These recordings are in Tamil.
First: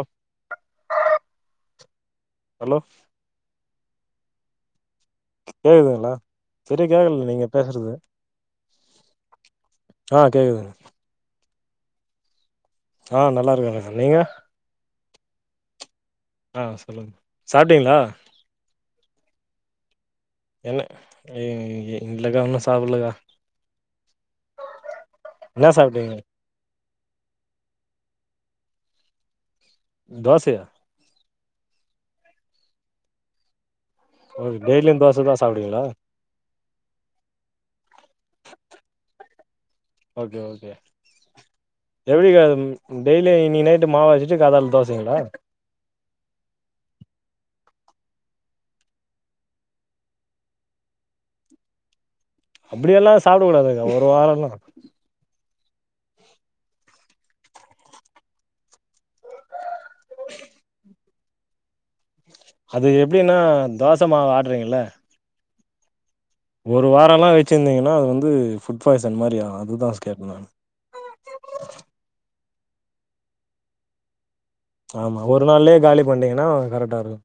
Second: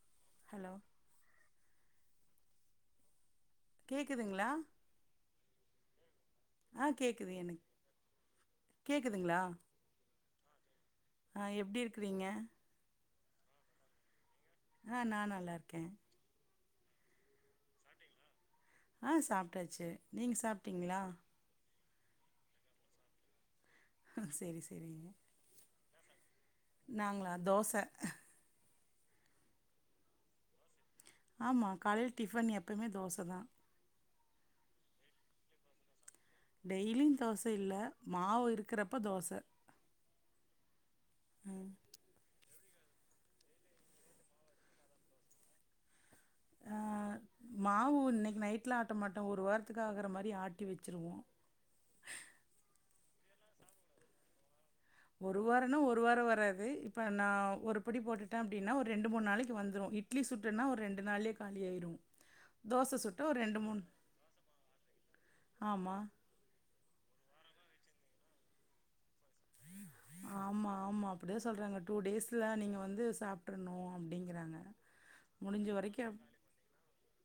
ஆஹ் ஹலோ ஹலோ கேக்குதுங்களா கேக்குதுங்களா ஆ சரியா கேக்கல கேக்குது நீங்க எனக்கு பேசுறது கேக்குதுங்களா ஆஹ் கேக்குதுங்க ஆ எப்டி இருக்கிறீங்க ஆஹ் நல்லா இருக்கங்க நீங்க ஆஹ் நா நல்லா இருக்கேன் ஆ சொல்லுங்க சாப்டீங்களா ஆ சாப்ட்டாச்சு நீங்க என்ன சாப்ட்டீங்களா ம் இல்லக்கா இன்னும் சாப்டல்லகா ஆஹ் சேரி சேரி என்ன சாப்டீங்க நாங்களா தோசை தோசையா ஆமா காலையில டிஃபன் எப்பயுமே தோசை தான் ஓ டெய்லியும் தோசை தான் சாப்டுவீங்களா டெய்லியும் தோசை இல்ல மாவு இருக்கிறப்ப தோசை ஓகே ஓகே எப்படிக்கா அது ம் டெய்லி இன்னைக்கு நைட்டு மாவு அரச்சுட்டு காலைல தோசைங்களா ஆஹ் மாவு இன்னைக்கு நைட்ல ஆட்ட மாட்டோம் ஒரு வாரத்துக்கு ஆகுற மாதிரி ஆட்டி வச்சிருவோம் இப்டியெல்லாம் சாப்பிடக்கூடாதுங்க ஒரு வாரம்லாம் ஒரு வாரம்னா ஒரு வாரம் வராது இப்ப நா ஒரு படி போட்டுட்டேன் அப்படின்னா ஒரு ரெண்டு மூணு நாளைக்கு வந்துரும் இட்லி சுட்டுன்னா ஒரு ரெண்டு நாள்ளே காலியாயிரும் அது எப்படின்னா தோசை மாவு ஆட்றீங்களல ஆமா ஒரு வாரம் எல்லாம் வச்சிருந்தீங்கன்னா அது வந்து ஃபுட் பாய்சன் மாதிரி ஆகும் ஃபுட் பாய்சன்னா அதுதா நீங்க வந்து சாப்பிட்ரணும் அப்படிங்கிறாங்க ஆமா ஒரு முடிஞ்ச நாள்லயே காலி வரைக்கும் பண்டிங்கன்னா கரெக்டா இருக்கும்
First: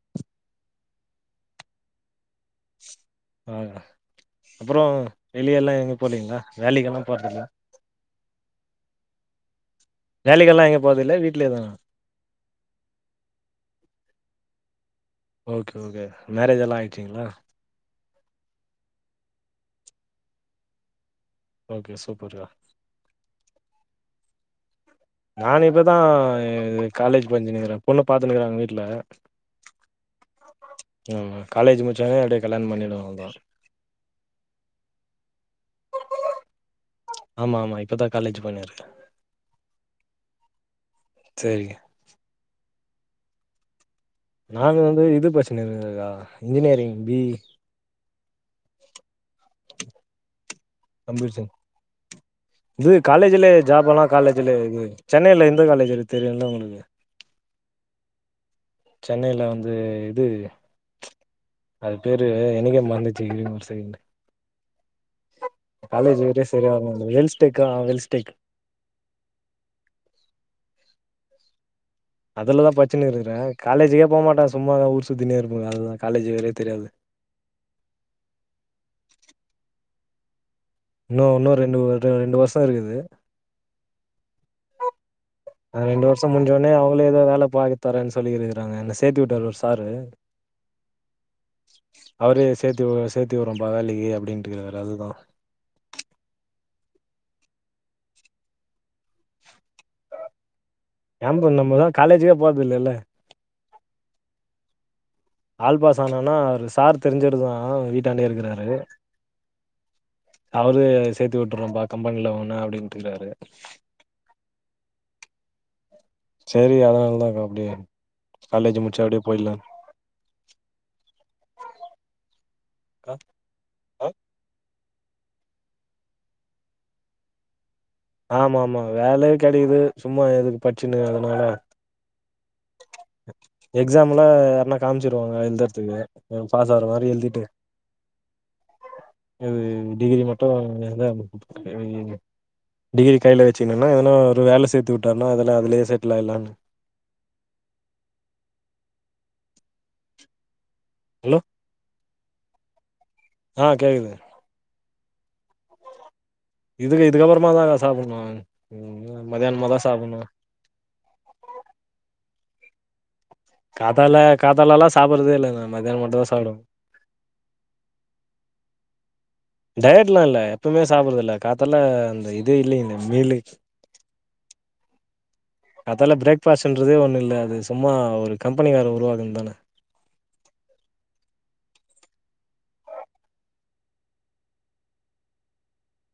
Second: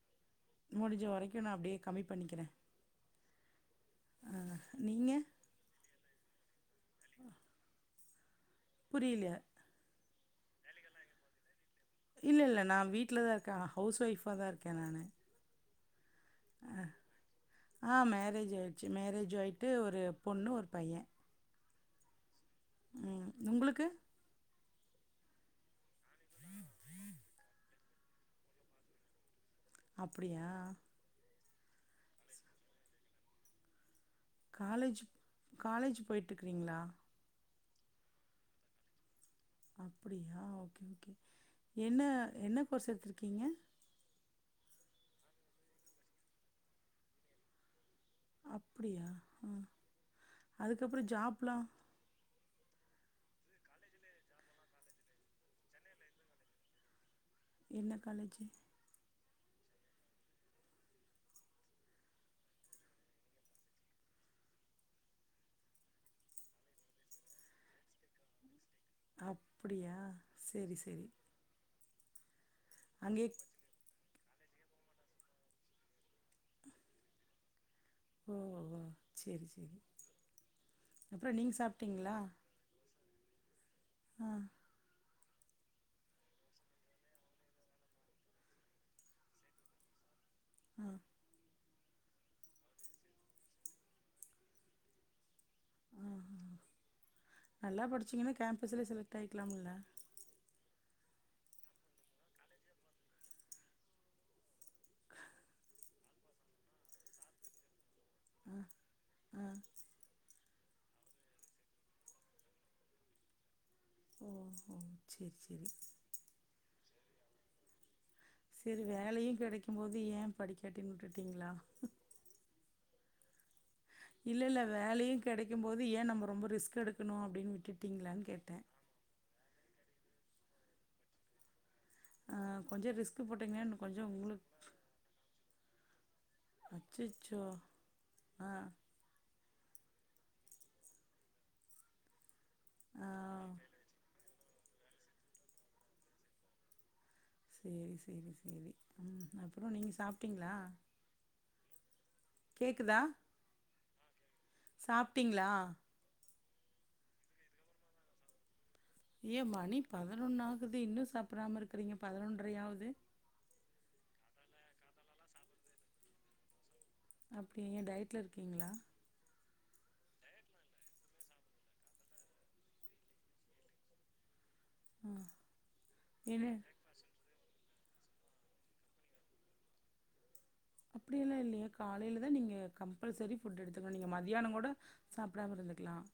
முடிஞ்ச வரைக்கும் நா அப்படியே கம்மி பண்ணிக்கிறேன் ஆ அப்புறம் நீங்கள் வெளிய எல்லாம் எங்க போனீங்களா வேலைக்கெல்லாம் போறதுல்ல புரியல வேலைக்கெல்லா எங்கயு போறது இல்ல வீட்லே தானா இல்ல இல்ல நா வீட்டுலதான் இருக்கேன் ஹவுஸ் ஒய்ஃபா தான் இருக்கேன் நானு ஓகே ஓகே மேரேஜ் எல்லாம் ஆயிடுச்சிங்களா ஆ மேரேஜ் ஆயிடுச்சு மேரேஜ் ஆயிட்டு ஒரு பொண்ணு ஒரு பையன் ஓகே சூப்பருக்கா உம் உங்களுக்கு நானு இப்பதா இது காலேஜ் படிச்சின்னுக்கிறே பொண்ணு பாத்துநிக்றான்ங்க வீட்டுல அப்டியா காலேஜ் முடிச்சேங்கே அப்டியே கல்யாண பண்ணிடுவே அவ்ளோ தா காலேஜ் காலேஜ் போயிட்டுருக்கீறீங்களா ஆமா ஆமா இப்பதான் காலேஜ் பண்ணிருக்கே அப்டியா ஓகே ஓகே சரிங்க என்ன என்ன கோர்ஸ் எடுத்துருக்கீங்க நாங்க வந்து இது படிச்சினுருக்கே கா இன்ஜினியரிங் பி இ அப்டியா ஹ அதுக்கப்பறோ கம்ப்யூட்டர் ஜாப்லா சயின்ஸ் இது காலேஜ்லயே ஜாப எல்லா காலேஜ்லயே இது சென்னைல எந்த காலேஜ் இருக்கு தெரியுல உங்களுக்கு என்ன காலேஜு சென்னைல வந்து இது அது பேரு எனக்கே மறந்துடுச்சு இருங்க ஒரு செகண்ட் காலேஜ் பேறே சரியா வரமாட் வெல்ச்டேக்க வெல்ஸ்டேக் அப்டியா சேரி சேரி அதுலதா படிச்சின்னு இருக்கறே காலேஜுகே போமாட்டே சும்மாதா ஊர் சுத்தினே இருப்பேங்க அதுதான் காலேஜ் வேறே தெரியாது ஓ ஓ சேரி சேரி இன்னு இன்னு ரெண்டுவு ரெண்டு வருஷோ இருக்குது அ ரெண்டு வருஷோ முடிஞ்சோனே அவுங்களே ஏதோ வேலை பாத்து தரேன்னு சொல்லி இருக்கிறாங்க என்ன சேத்து விட்டாரு ஒரு சாரு அ அவரே சேத்தி சேத்தி வுரே பா வேலைக்கு அப்டின்னுட்டு இருக்கிறாரு அதுதா ஆ ஆ நல்லா படிச்சீங்கனா கேம்பஸ்லயே செலக்ட் ஆயிக்கலாம்ல கேம்பு நம்மதா காலேஜுக்கே போறது இல்லேல ஆல்பாஸ் ஆனனா ஒரு சார் தெரிஞ்சவருதா வீட்டாண்டயே ஆ இருக்குறாரு ஆ அவரு சேத்து விட்டுறப்பா கம்பென்ல உன்ன அப்டினுட்ருக்கறாரு ஓ ஹ சேரி சேரி செரி அதனாலதாக்கா அப்டியே காலேஜ் செரி முடிச்சு அப்டியே வேலயு போயிட்லான்க்கா கெடைக்கு போது ஏ படிக்காட்டினு வுட்டுட்டீங்களா ஆஹ் இல்லல்ல வேலயு கெடைக்கு போது ஏ நம்ம ரொம்ப ரிஸ்க் எடுக்கணு அப்டினு விட்டுட் ஆமா ஆமா வேலே கெடைக்குது சும்மா எதுக்கு படிச்சினு அதுனால ஆ கொஞ்சம் ரிஸ்க் போட்டிங்கன்னா இன்னும் கொஞ்சம் எக்ஸாம்லா உங்களுக்கு யாருனா காமிச்சிருவாங்க எழுதுறதுக்கு உ பாசக்குற மாரி எழுதிட்டு அச்சச்சோ ஆ இது டிகிரி மட்டு இருந்தா பேயிங் ஆ டிகிரி கைல வச்சுங்கணன்னா எதனா ஒரு வேல சேத்து வுட்டாருனா அதெல்ல அதுலயே செட்டில் ஆயலானு சேரி சேரி சேரி ம் அப்புறோ நீங்க சாப்டீங்களா அலோ கேக்குதா ஆ கேக்குது சாப்டீங்களா இதுக்கு இதுக்கப்பறமா தாங்க சாப்பிணு ஏ மணி பதினொன்னு ஆகுது இன்னு சாப்பிராம இருக்கீறீங்க பதினொன்றையாவுது காத்தால காத்தாலல்லா சாப்டுறதே இல்ல மேம் மத்தியானோ மட்டு தா சாப்டுவே அப்டியா ஏ டயட்டுல இருக்கீங்களா டயட் எல்லா இல்ல எப்பவுமே சாப்படுறது இல்ல காத்தல்ல அந்த இதே இல்லைங்க மீலு [inaudible] ஆ காத்தால என்ன பிரேக்ஃபாஸ்ட்ன்றதே ஒண்ணு இல்ல து சும்மா ஒரு கம்பெனிக்கார உருவாகுன்து தான அப்டி எல்லா இல்லையே காலையில தா நீங்க கம்பல்சரி புட் எடுத்துக்கணும் நீங்க மதியியானம் கூட சாப்பிடாம இரு ருக்கலாம்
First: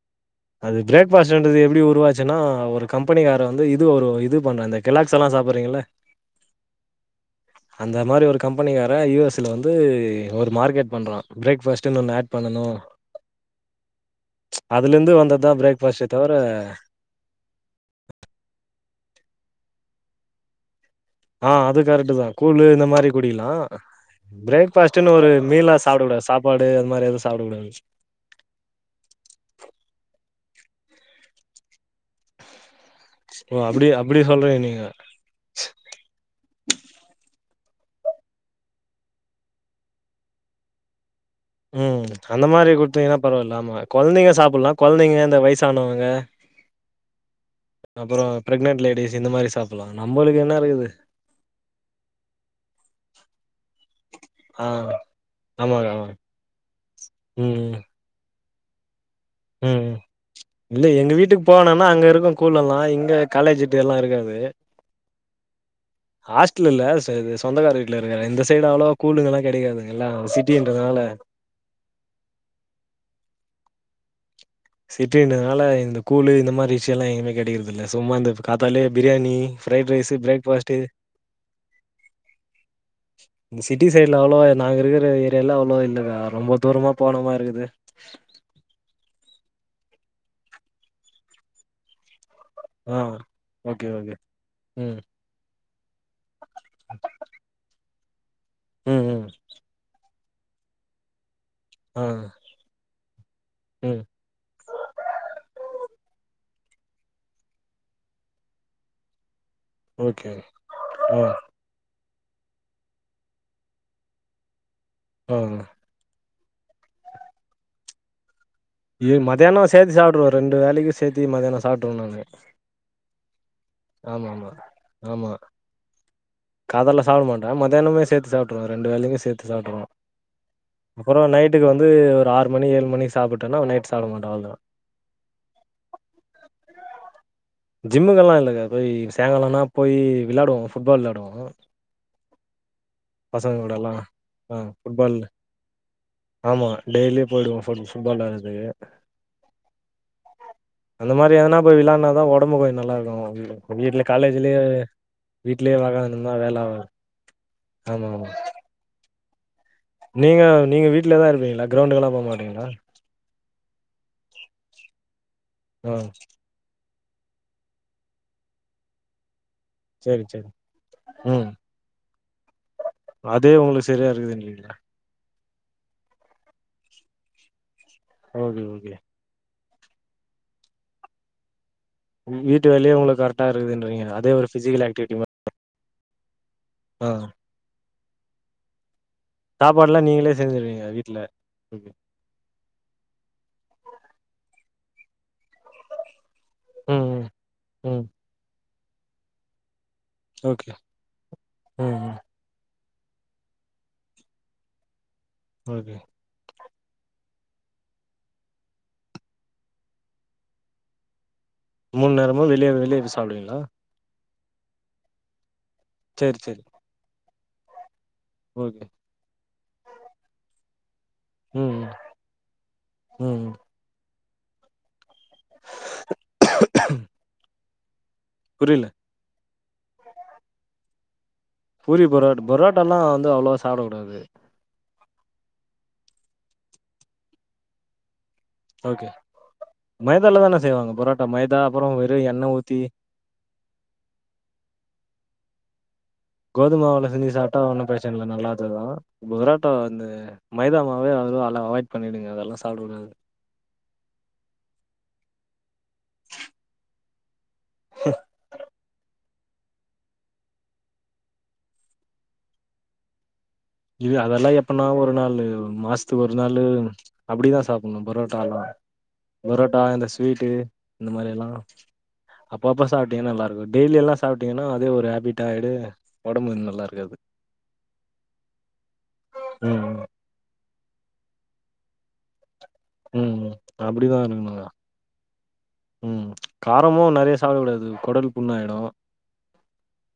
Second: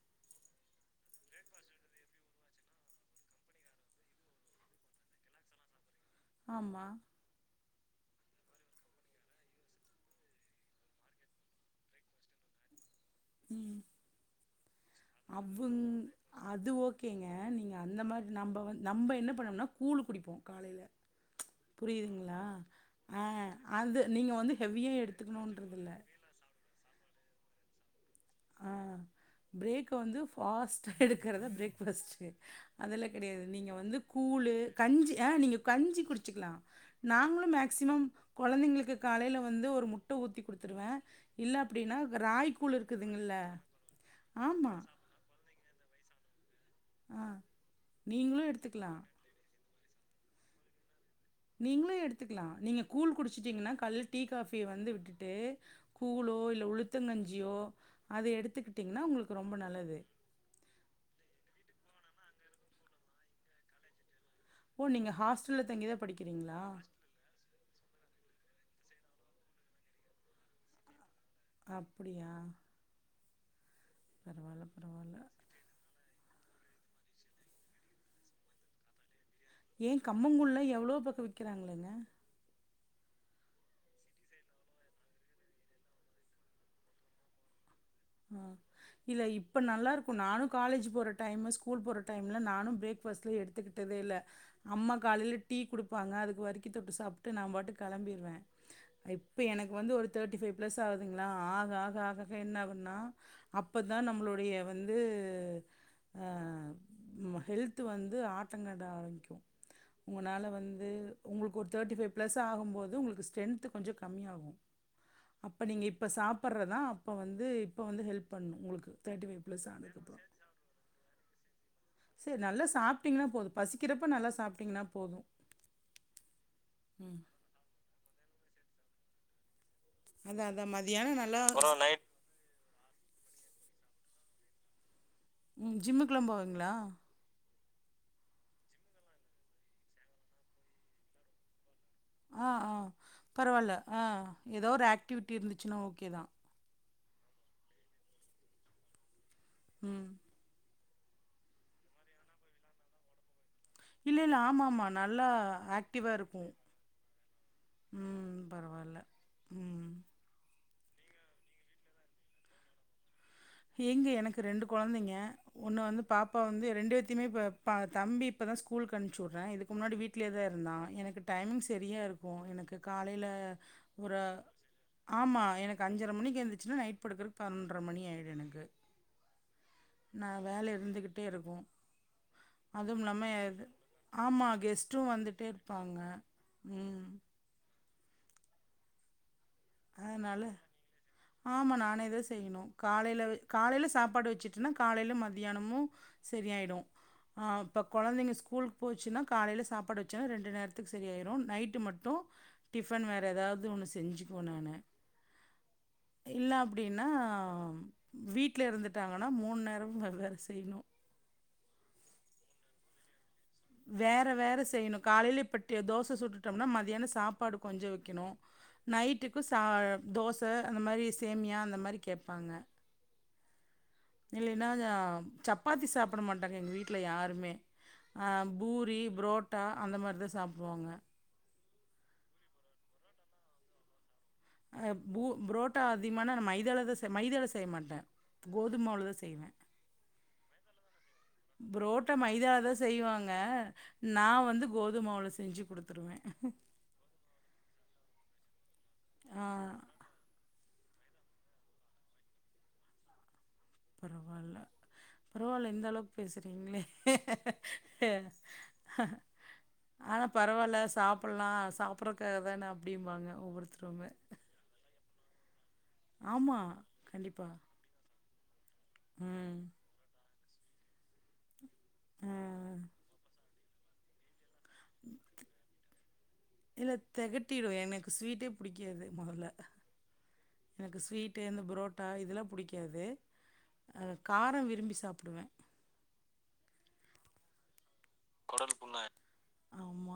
அது பிரேக்பஸ்ட்டுன்ரது எப்படி உருவாச்சுன்னா ஒரு கம்பெனிகார வந்து இது ஒரு இது பண்றான் அந்த க்ஸ் எல்லாம் சா சாப்படுறீங்கள ஆமா அந்த மாரி ஒரு கம்பெனிக்கார யுஎஸ்ல வந்து ஒரு மார்க்கெட் பண்றா பிரேக்பஸ்ட் ஒன்னு ஆட் பண்ணணு அதுலந்து வந் அவுங அது ஓகேங்க நீங்க அந்த மாரி நம்ப வ நம்ப என்ன பண்ணோம்னா கூழ் குடிப்போ கலைலா ஆ அது கரெக்ட் தா கூல்லு இந்த மாரி ஆ குடிக்கலாம் அது நீங்க வந்து ஹெவியா பிரேக்பஸ்ட்னு ஒரு மீலா எடுத்துக்கணுன்றதில்ல சாப் சாப்பாடு அது மாரி எதுவும் சாப்டக்க கூடாது ஆ பிரேக்க வந்து ஃபாஸ்ட்டா எடுக்கிறத பிரேக்ஃபஸ்ட்டு அதெல்லா கிடையாது ஓ நீங்க அப்டி வந்து அப்டி கூழ் சொல்றீங்க நீங்க கஞ்சி ஆ நீங்க கஞ்சி குடிச்சிக்கலாம் நாங்களும் மேக மே்சிமம் குழந்தைங்களுக்கு காலையில வந்து ஒரு முட்ட ஊத்தி குடுத்துடுவ இல்ல அப்படின்னா ராய்கூல் [unintelligible] ஏன்னா பரவாயில்ல குழந்தைங்க சாப்பிடல்லா குழந்தைங்க இந்த வயசானவங்க ஆ அப்ரோ நீங்களு பிரெக்னன்ட் எடுத்துக்கலா லேடிஸ் இந்த மாரி சாப்டலா நம்மளுக்கு என்ன இருக்குது நீங்களும் எடுத்துக்கலாம் நீங்க கூழ் குடிச்சட்டீங்கன்னா காலையில டீ காஃபியை ஆ வந்து விட்டுட்டு ஆமாங்க ஆமாங்க கூளோ இல்ல ம் உளுத்தங்கஞ்சியோ அத எடுத் துக்கிட்டீங்கன்னா உங்களுக்கு ரொம்ப ம் ம் நல்லது இல்ல எங்க வீட்டுக்கு போவேன்னா ஆனா அங்க இருக்கும் கூல் எல்லாம் இங்க காலேஜ்ட்டுல்லாம் இருக்காது ஓ நீங்க ஹாஸ்டல்ல தங்கிதா படிக்கிறீங்களா ஹாஸ்டல்ல இது சொந்தக்கார வீட்டுல இருக்குற இந்த சைடு அவ்வளவா கூளுங்கல்லாம் கிடைக்காதுங்க எல்லா சிட்டின்றது நால்ல அப்டியா சிட்டின்றதுனால இந்த கூல்லு இந்த மாதிரி விஷய எல்லாம் எங்கேுமே கிடைறதில்லலை சும்மா இந்த காத்தாலயே இந்த பிரியாணி ஃப்ரைட் ஏய ரைஸு கம்மங்கள்ளலாம் பிரேக்ஃபாஸ்ட்டு எவ்வளவு பக்கம் விக்கிறாங்களேங்க இந்த சிட்டி சைடுல அவ்வளோ நாங்க இருக்கிற ஏரியாலாம் அவ்வளோ இல்லலைகா ரொம்ப தூரமா போனமாரி இருக்குது அ இல்ல இப்ப நல்லா இருக்கும் நானும் காலேஜ் போற டைம் ஸ்கூல் போற டைம் நானும் ஆ பிரேக்ஃபஸ்ட்ல ஓகே எடுத்துக்கிட்டதே இல்ல ஓகே அம்மா ம் காலையில டீ குடுப்பாங்க அதுக்கு வரிக்கு தொட்டு சாப் ட்டு நா பாட்டுக்கு கிளம்பிருவ ம் ம் இப்ப எனக்கு வந்து ஒரு தேர்டி பைவ் பிளஸ் ஆகுதுங்களா ஆக ஆக ஆ ஆக என்ன ஆவது ன்னா அப்பதா ம் நம்பளுடைய வந்து அ ஆ ஹெல்த்து வந்து ஆட்டங்காட்ட ஆரம்பிக்கும் ஓகே உங்கனால வந்து ஆ உங்களுக்கு ஒரு தேர்ட்டி ஃபைவ் பிளஸ் ஆகும் போது உங்களுக்கு ஸ்டென்த்து கொஞ்சோ கம்மியாகு ஆ அப்ப நீங்க இப்ப சாப் படுறதான் அப்ப வந்து இப்ப வந்து ஹெல்ப் பண்ணும் உங்களுக்கு இது மதியானோ ப்ளஸ் சேத்து சாப்பிடுவ ஆனதுக்கப்புறம். ரெண்டு வேலைக்கு சேத்தி மதியானோ சாப்ட்ருவ நானு சரி நல்லா சாப்பட்டீங்கன்னா போதும் பசிக்கிறப்ப நல்லா சாப்டீங்கன்னா போதும் காதல்ல ம் சாப்ட மாட்ட மதியானம்மே சேத் து சாப்டுருவ ரெண்டு வேலைக்கு சேத்து சாப்டுருவ அதான் அதான் மதியானம் அப்ரோ நல்லா நைட்டுக்கு அப்புறம் வந்து நைட் ஒரு ஆறு மணி ஏழு மணி சாப்புட்டேனா நைட் சாப்ட மாட்டே அவ்ளதா உம் ஜிம்முக்குல்லாம் போவீங்களா ஜிம்முகெல்லா இல்லங்க போய் சாங்காலம்னா போய் விளாடுவோம் ஃபுட்பால் விளாடுவோம் ஆ ஆ பரவால்ல கூடல்லா ஆ ஆ ஏதோ ஒரு ஃபுட்பால் ஆக்டிவிட்டி இருந்துச்சுன்னா ஓகேதா ஆமா டெய்லியு போயிடுவோ ஃபு ஃபுட்பால் விளாடுறதுக்கு உம் அந்த மாரி எதுனா போய் விளான்னாதான் உடம்பு கொஞ்ச நல்லாருக்கு ப்ப வீட்ல இல்ல இல்ல காலேஜ்லியே ஆமாமா நல்லா வீட்லயே ஆக்டிவா வக்கானுருந்தா இருக்கும் வேல ஆவாது ஆமா ஆமா ம் பரவால்ல ம் நீங்க நீங்க வீட்லதா இருப்பீங்களா கிரௌண்டுக்கு எல்லா போமாட்டீங்களா ஏங்க எனக்கு ரெண்டு கொழந்தைங்க ஒண்ணு ஆ வந்து பாப்பா வந்து ரெண்டு த்திமே இப்ப பா தம்பி இப்ப தா ஸ்கூலுக்கு அன்ப்ச்சி வுட்றே முன்னாடி சேரி வீட்லியே தா சேரி இருந்தா எனக்கு ம் டைமிங்ஸ் செரியா இருக்கூ எனக்கு காலையில அதே உங்களுக்கு சரியா ஒரு இருக்குதுன்றீங்களா ஆமா எனக்கு அஞ்சர மணிக்கி எந்துருச்சேன்னா நைட் படுக்கறக்கு பதினொன்ற மணி ஓகே ஓகே நா வேல இருந்துகிட்டே இருக்கூ வீட்டு வேலையே அதுவும் உங்களுக்கு இல்லாம கரெக்டா எது இருக்குதுன்றீங்க அதே ஒரு ஆமா பிசிக்கல் கெஸ்ட்டும் ஆக்டிவிட்டி மா வந்துட்டேருப்பாங்க ஆ சாப்பாடுலா நீங்களே அதனால செஞ்சுருவீங்க வீட்ல ஆமா ஓகே நானே தா செய்யணு காலையில காலையில சாப்பாடு சிட்டுனா காலயில மத்தியானமு சரியாயிடு ம் ம் அ இப்ப ம் கொழந்தங்க ஸ்கூலக்கு போச்சுன்னா காலையில சாப்பாடு வச்சேன்னா ரெண்டு ஓகே நேரத்துக்கு சரி ஆயிரு நைட்டு ம் மட்டு ம் டிஃபன் வேற ஏதாவ்து ஒன்னு செஞ்சுக்குவேன் நானு ஓகே இல்ல அப்டின்னா வீட்ல இருந்துட்டாங்கன்னா மூண் நேரமு வெவ் வேற செய்யணு மூண் நேரமு வெளிய வெளிய போய் சாப்டுவீங்களா வேற வேற செய்யணு காலையிலப் பட்டிய தோச சேரி சேரி சுட்டுட்டோம்னா மத்தியான சாப்பாடு கொஞ்ச வெக்கணு ஓகே நைட்டுக்கு ச தோச அந்த மாரி சேமியா ம் அந்த ம் மாரி கேப்பாங்க ம் ம் இல்லேன்னா சப்பாத்தி சாப்ட மாட்டாங்க எங்க வீட்ல யாருமே அ புரில பூரி புரோட்டா அந்த மாரி தா சாப்டுவாங்க பூரி பரோட் பரோட்டா லா வந்து அவ்ளவா சாப்டக்கூடாது அ பு புரோட்டா அதிகமானா மைதால தா மைதால செய்ய மாட்ட ஓகே மைதால தான செய்வாங்க பரோட்டா மைதா அப்றோ புரோட்ட வெறு எண்ணெ மைதால தா ஊத்தி செய்வாங்க நா வந்து கோதுமாவுள செஞ்சு குடுத்துருவ டைம்ல நல்லாதுதா ஆ புரோட்டா வந்து மைதா மாவுல இப்பவே அதுலா எல்லா அவாய்ட் பண்ணிடுங்க அதெல்லா சாப்டக் கூடாது பரவால்ல பரவால்ல இந்த அளவுக்கு பேசுறீங்களே அஹஹ [inaudible] ஆனா பரவால்ல சாப்புலா சாப்டறக்காக தான அப்படிம்பாங்க ஒவ்வொருத் இது அதெல்லா எப்பனா ஒரு நாளு மாசத்க்கு ஒரு நாளு ஆமாம் கண்டிப்பாக அப்டிதா சாப்புணு பரோட் டாலா ம் பரோட்டா இந்த ஸ்வீட்டு இந்த மாரி எல்லா ஆ அப்ப அப்ப சாப்ட்டீங்கன் நல்லா இருக்கு டெய்லி எல்லா சாப்ட் டிங்கன்னா அதே ஒரு ஹேபிட் ஆய்டு ஒடம்பு நல்லா இல்ல இருக்காது தெகட்டிடு எனக்கு ஸ்வீட்டே புடிக்காது மொதல்ல ம் ம் எனக்கு ஸ்வீட்டு இந்த புரோட்டா இதுல்லா புடிக் ம் அப்டிதா இருக்கணுகா விரும்பி சாப்டுவே ம் காரமு நெறைய சாப்டக்கூடாது கொடல் புண்ணாய்டு ஆமா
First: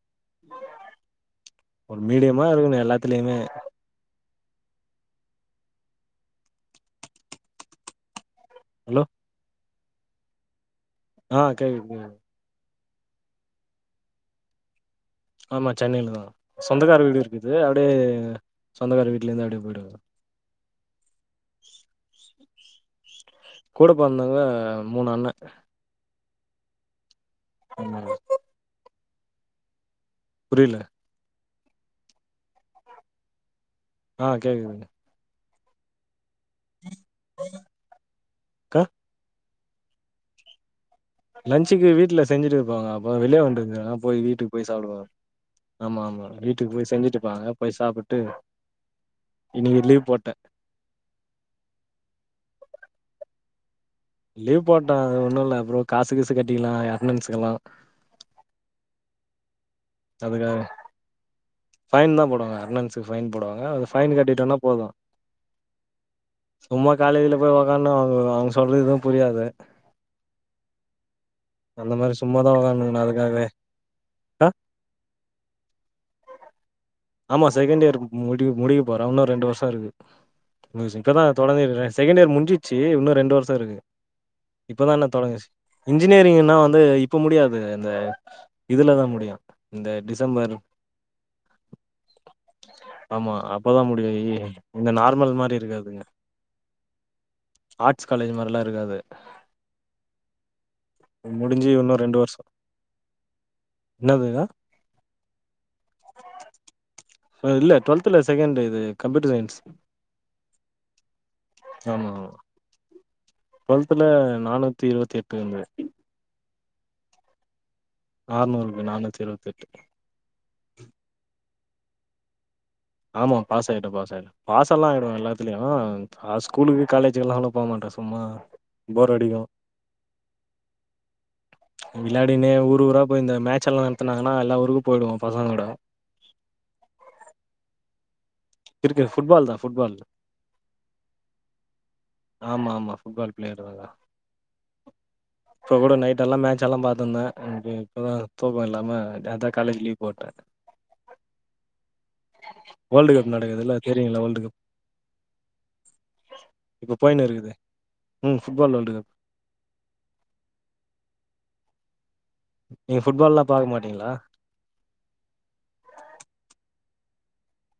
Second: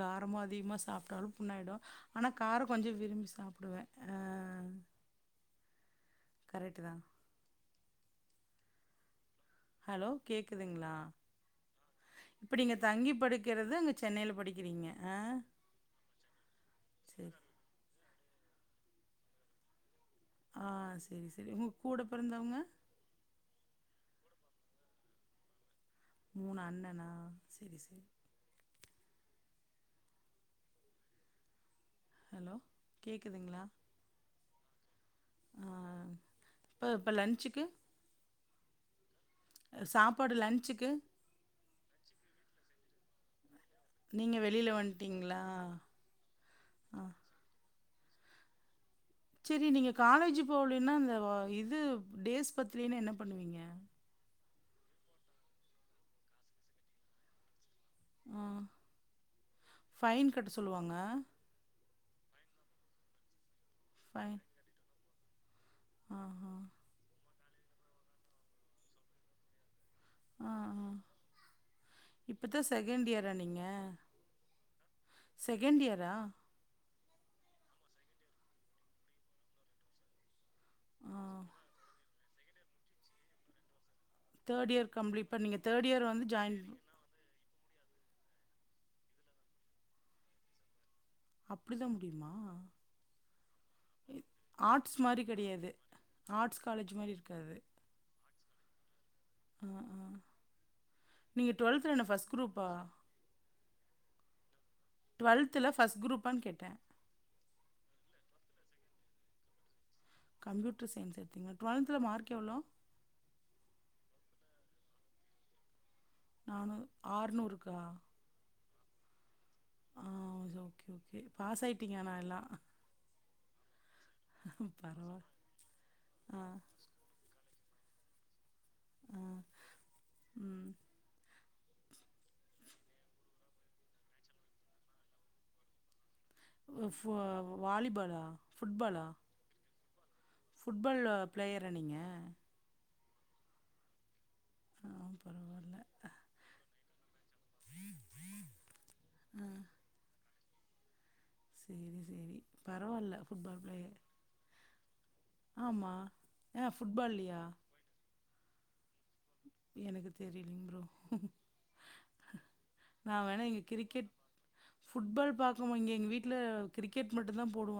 காரமு அதிகமா சாப்ட்டாலு புண்ணாய்டு ஒரு ஆனா மீடியமா காரோ இருக்கணு கொஞ்சோ விரும்பி எல்லாத்துலயுமே சாப்டுவ அ கரெட்டு தா ஹலோ ஹலோ கேக்குது ஆ கேக்குது கேக்குது நீங்க தங்கி படிக்கறது அங்க சென்னைல படிக்கிறீங்க ஆ ஆமா சென்னைய்லதா சொந்தக்கார வீடு சரி இருக்குது அப்டியே சொந்தக்கார வீட்லே இருந்தே அப்டியே போயிடுவ செரி செரி உங்க கூட பெறந்தவுங்க கூட பொறந்தவுங்க மூணு அண்ண மூணு அண்ணனா செரி ஆமா செரி புரியில ஹலோ கேக்குதுங்ளா ஆ கேக்குதுங் ப இப்ப லன்ச்சுக்கு கா சாப்பாடு லன்ச்சுக்கு லஞ்சுக்கு வீட்ல செஞ்சுட்டு இருப்பாங்க ஆப்பா வெளிய வன்ட்டு தெலா போய் நீங்கள் வீட்டுக்கு போய் வெளியில் சாப்டுவே வந்துட்டீங்களா ஆமா ஆமா வீட்டுக்கு போய் ஆ செஞ்சுட்டுப்பாங்க போய் சாப்புட் டு செரி நீங்க காலேஜ் போலின்னா அந்த இது டேஸ் பத்திலினா என்ன பண்ணுவீங்க லீவ் போட்டே அது ஒன்னு இல்ல அப்றோ காசு கீசு கட்டிக்லா எ அட்னன்சுக்கெல்லா ஆ ஃபைன் கட்ட அதுக்காக சொல்லுவாங்க ஃபைன் தா போடுவாங்க அட்னன்சுக் ஃபைன் போடுவாங்க அது ஃபைன் கட்டிட்டம்னா போது ஆஹா சும்மா காலேஜ்ல போய் ஒக்கான்னு வந்துரோ அவுங்க சொல்றது எதுவு புரியாது ஆ அந்த மாரி இப்போ சும்மாதா தான் ஒக்காந்துக்ணு செகண்ட் இயரா அதுக்காக நீங்கள் ஆ செகண்ட் இயரா ஆமா செகண்ட் இயர் முடி முடிக்க போற இன்னு ரெண்டு வர்ஷோ இருக்கு மியுஸ் ஆ இப்பதா தொடங்கிருக்கே செகண்ட் இயர் முஞ்சிச்சு உன்னு ரெண்டு வர்ஷோ இருக்கு தேர்ட் இயர் இப்பதா நா கம்ப்ளீட் இப்போ தொடங்குச் நீங்கள் தேர்ட் இயர் வந்து இன்ஜினியரிங்னா ஜாயின் வந்து இப்ப முடியாத் து இந்த இதுல தா முடியு இந்த டிசம்பர் அப்டிதா முடியுமா ஆமா அப்பதா முடியு‌ இ இந்த ஆர்ட்ஸ் மாதிரி நார்மல் மாரி கிடையாது இருக்காதுங்க ஆர்ட்ஸ் காலேஜ் மாரி இருக்காது ருகாது ஆ ஆ நீங்க முடிஞ்சு இன்னு என்ன ரெண்டு ஃபர்ஸ்ட் வர்ஷ் குரூப்பா என்னதுகா டுவெல்த்துல ஃபர்ஸ்ட் க்ரூப்பான் கேட்ட சோ இல்ல டுவெல்த்ல செகண்ட் இது கம்பீட்ட சைன்ஸ் கம்ப்யூட்டர் சைன்ஸ் எடுத்தீங்ளா டுவெல்த்ல மார்க் எவ்ளோ டுவெல்தல நானூத்தி இருவத்தி எட்டு எந்து நானு ஆற்நூறுக்கா ஆற்நூறுக்கு நானூத்தி இருவத்தி எட்டு ஆ ஓகே ஓகே பாஸ் ஆய்ட்டீங்க ஆனா எல்லா ஆமா பாஸ் ஆயிட்டோ பாஸ் ஆயிட்டே பாஸ் எல்லா ஆயிடுவே பரவாயில்ல எல்லாத்துலயு ஆ ஸ்கூலுக்கு காலேஜ்க்குலா அவ்ளப் போ மாட்டே சும்மா போர் ஆ அடிக்கூ ம் விளாடினே ஊர் ஊரா போய் இந்த மேட்ச்செல்லா நடத்துனாங்கனா எல்லா ஊருக்கு போயிடுவோ பசங்களோட அஃப்வா வாலிபாலா இருக்கு ஃபுட்பால் தா ஃபுட்பால் ஃபுட்பால்லோ பிளேயரா நீங்க ஆமா ஆமா ஃபுட்பால் பிளேயர் தாகா ஆ இப்ப பரவாயில்ல கூட நைட் எல்லா மேட்சு எல்லா பாத்திந்தே என்க்கு இப்பதா தூக்க இல்லாமே அதா காலேஜ் லீவ் போட்டே செரி செரி பரவால்ல நடக்குதுல தெரியுல்ல வேல்டு் கப் ஆமா ஆ ஃபுட்பால்லியா வேரல்டு கப் எனக்கு தெரிலிங் ப்ரோ நீங்க நா ஃபுட்பால்லா வேணா இங்க பாக்க கிரிக்கெட் மாட்டீங்களா ஃபுட்பால் பாக்குமோ இங்க எங் வீட்ல கிரிக்கெட் மட்டு தா போடுவாங்